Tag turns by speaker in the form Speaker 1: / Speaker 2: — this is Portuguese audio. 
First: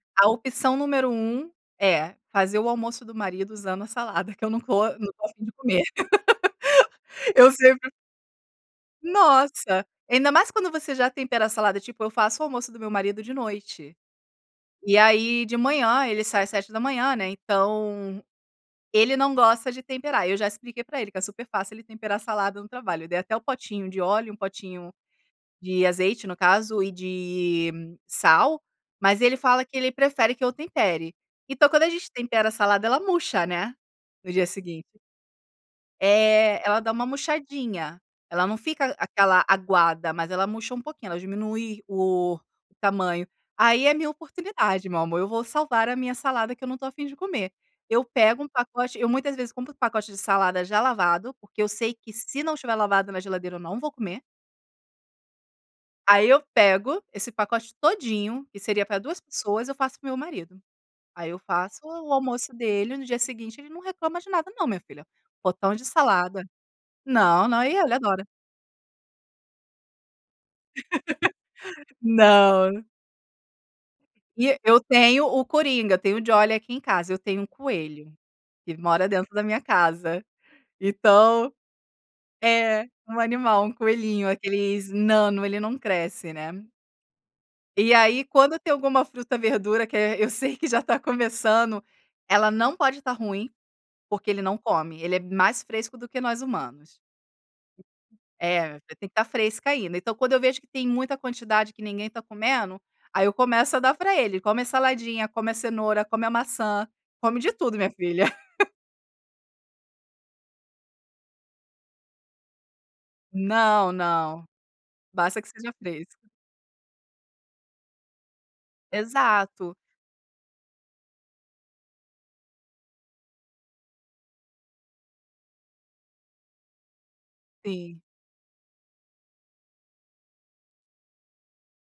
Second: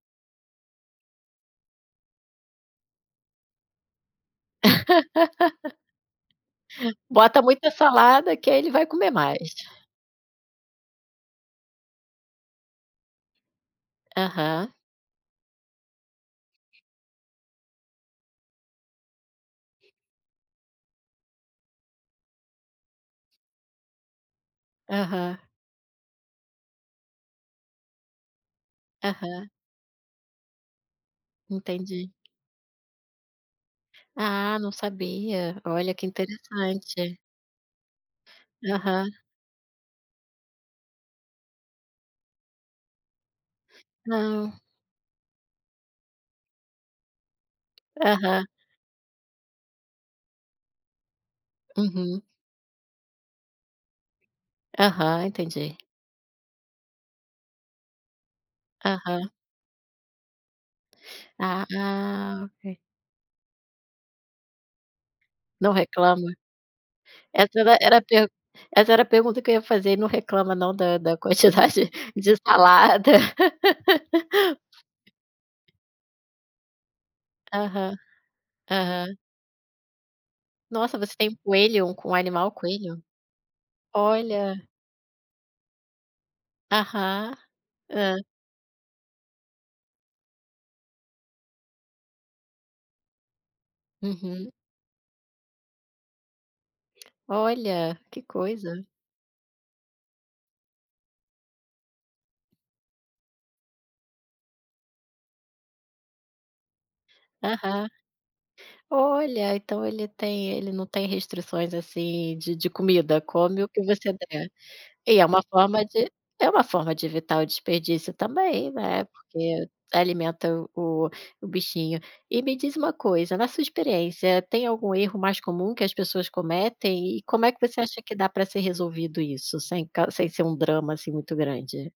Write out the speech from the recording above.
Speaker 1: A opção número 1 é fazer o almoço do marido usando a salada que eu não co não gosto de comer.
Speaker 2: Bota
Speaker 1: Eu
Speaker 2: muita
Speaker 1: sempre
Speaker 2: salada, que aí ele vai comer mais.
Speaker 1: Nossa, ainda mais quando você já tempera a salada, tipo, eu faço o almoço do meu marido de noite,
Speaker 2: Aham.
Speaker 1: e aí de manhã, ele sai às 7h, né, então ele não gosta de temperar, eu já expliquei para ele que é super fácil ele temperar a salada no trabalho, dei até o potinho de óleo, 1 potinho
Speaker 2: Aham.
Speaker 1: de azeite, no caso, e de sal, mas ele
Speaker 2: Aham.
Speaker 1: fala que ele prefere que eu tempere. Então quando a gente
Speaker 2: Entendi.
Speaker 1: tempera a salada, ela murcha, né, no dia
Speaker 2: Ah, não
Speaker 1: seguinte.
Speaker 2: sabia. Olha, que
Speaker 1: É, ela dá uma
Speaker 2: interessante.
Speaker 1: murchadinha, ela não fica
Speaker 2: Aham.
Speaker 1: aquela aguada, mas ela murcha um pouquinho, ela diminui o tamanho. Aí é minha
Speaker 2: Não.
Speaker 1: oportunidade, meu amor, eu vou salvar a minha salada que eu não estou a fim de comer. Eu pego
Speaker 2: Aham.
Speaker 1: um pacote eu muitas vezes compro um pacote de salada já lavado, porque eu sei que
Speaker 2: Uhum.
Speaker 1: se não tiver lavado na geladeira, eu não vou comer.
Speaker 2: Aham, entendi.
Speaker 1: Aí eu pego esse pacote todinho, que seria para 2
Speaker 2: Aham.
Speaker 1: pessoas, eu faço para o meu marido. Aí eu
Speaker 2: Ah,
Speaker 1: faço o
Speaker 2: ah,
Speaker 1: almoço
Speaker 2: ok.
Speaker 1: dele, no dia seguinte ele não reclama de nada não, minha filha,
Speaker 2: Não
Speaker 1: potão de
Speaker 2: reclama?
Speaker 1: salada. Não,
Speaker 2: Essa
Speaker 1: não, e
Speaker 2: era
Speaker 1: ele
Speaker 2: era a
Speaker 1: adora.
Speaker 2: per essa era a pergunta que eu ia fazer, e não reclama não, da da quantidade de
Speaker 1: Não.
Speaker 2: salada.
Speaker 1: E e eu tenho o coringa, eu tenho o Jolie aqui em casa, eu tenho um
Speaker 2: Aham.
Speaker 1: coelho, que ele mora
Speaker 2: Aham.
Speaker 1: dentro da minha casa.
Speaker 2: Nossa, você tem um
Speaker 1: Então
Speaker 2: coelho, um c o animal
Speaker 1: é,
Speaker 2: coelho?
Speaker 1: um animal, um coelhinho,
Speaker 2: Olha.
Speaker 1: aqueles nano, ele não cresce, né.
Speaker 2: Aham.
Speaker 1: E
Speaker 2: Hã.
Speaker 1: aí quando tem alguma fruta, verdura, que é eu sei que já está começando, ela não pode estar ruim, porque ele
Speaker 2: Uhum.
Speaker 1: não come, ele é mais fresco do que nós humanos.
Speaker 2: Olha, que
Speaker 1: É,
Speaker 2: coisa.
Speaker 1: tem que estar fresca ainda, então quando eu vejo que tem muita quantidade que ninguém está comendo, aí eu começo a dar para ele. Come a saladinha, come a cenoura, come a maçã, come de tudo
Speaker 2: Aham.
Speaker 1: minha filha.
Speaker 2: Olha, então ele tem ele não tem restrições, assim, de de comida, come o que
Speaker 1: Não,
Speaker 2: você
Speaker 1: não.
Speaker 2: der. E é
Speaker 1: Basta
Speaker 2: uma
Speaker 1: que seja
Speaker 2: forma
Speaker 1: fresco.
Speaker 2: de é uma forma de evitar o desperdício também, né, porque
Speaker 1: Exato.
Speaker 2: alimenta o o bichinho. E me diz uma coisa, na sua experiência, tem algum erro mais comum que as pessoas cometem? E como é que você acha
Speaker 1: Sim.
Speaker 2: que dá para ser resolvido isso, sem cau sem ser um drama, assim, muito grande?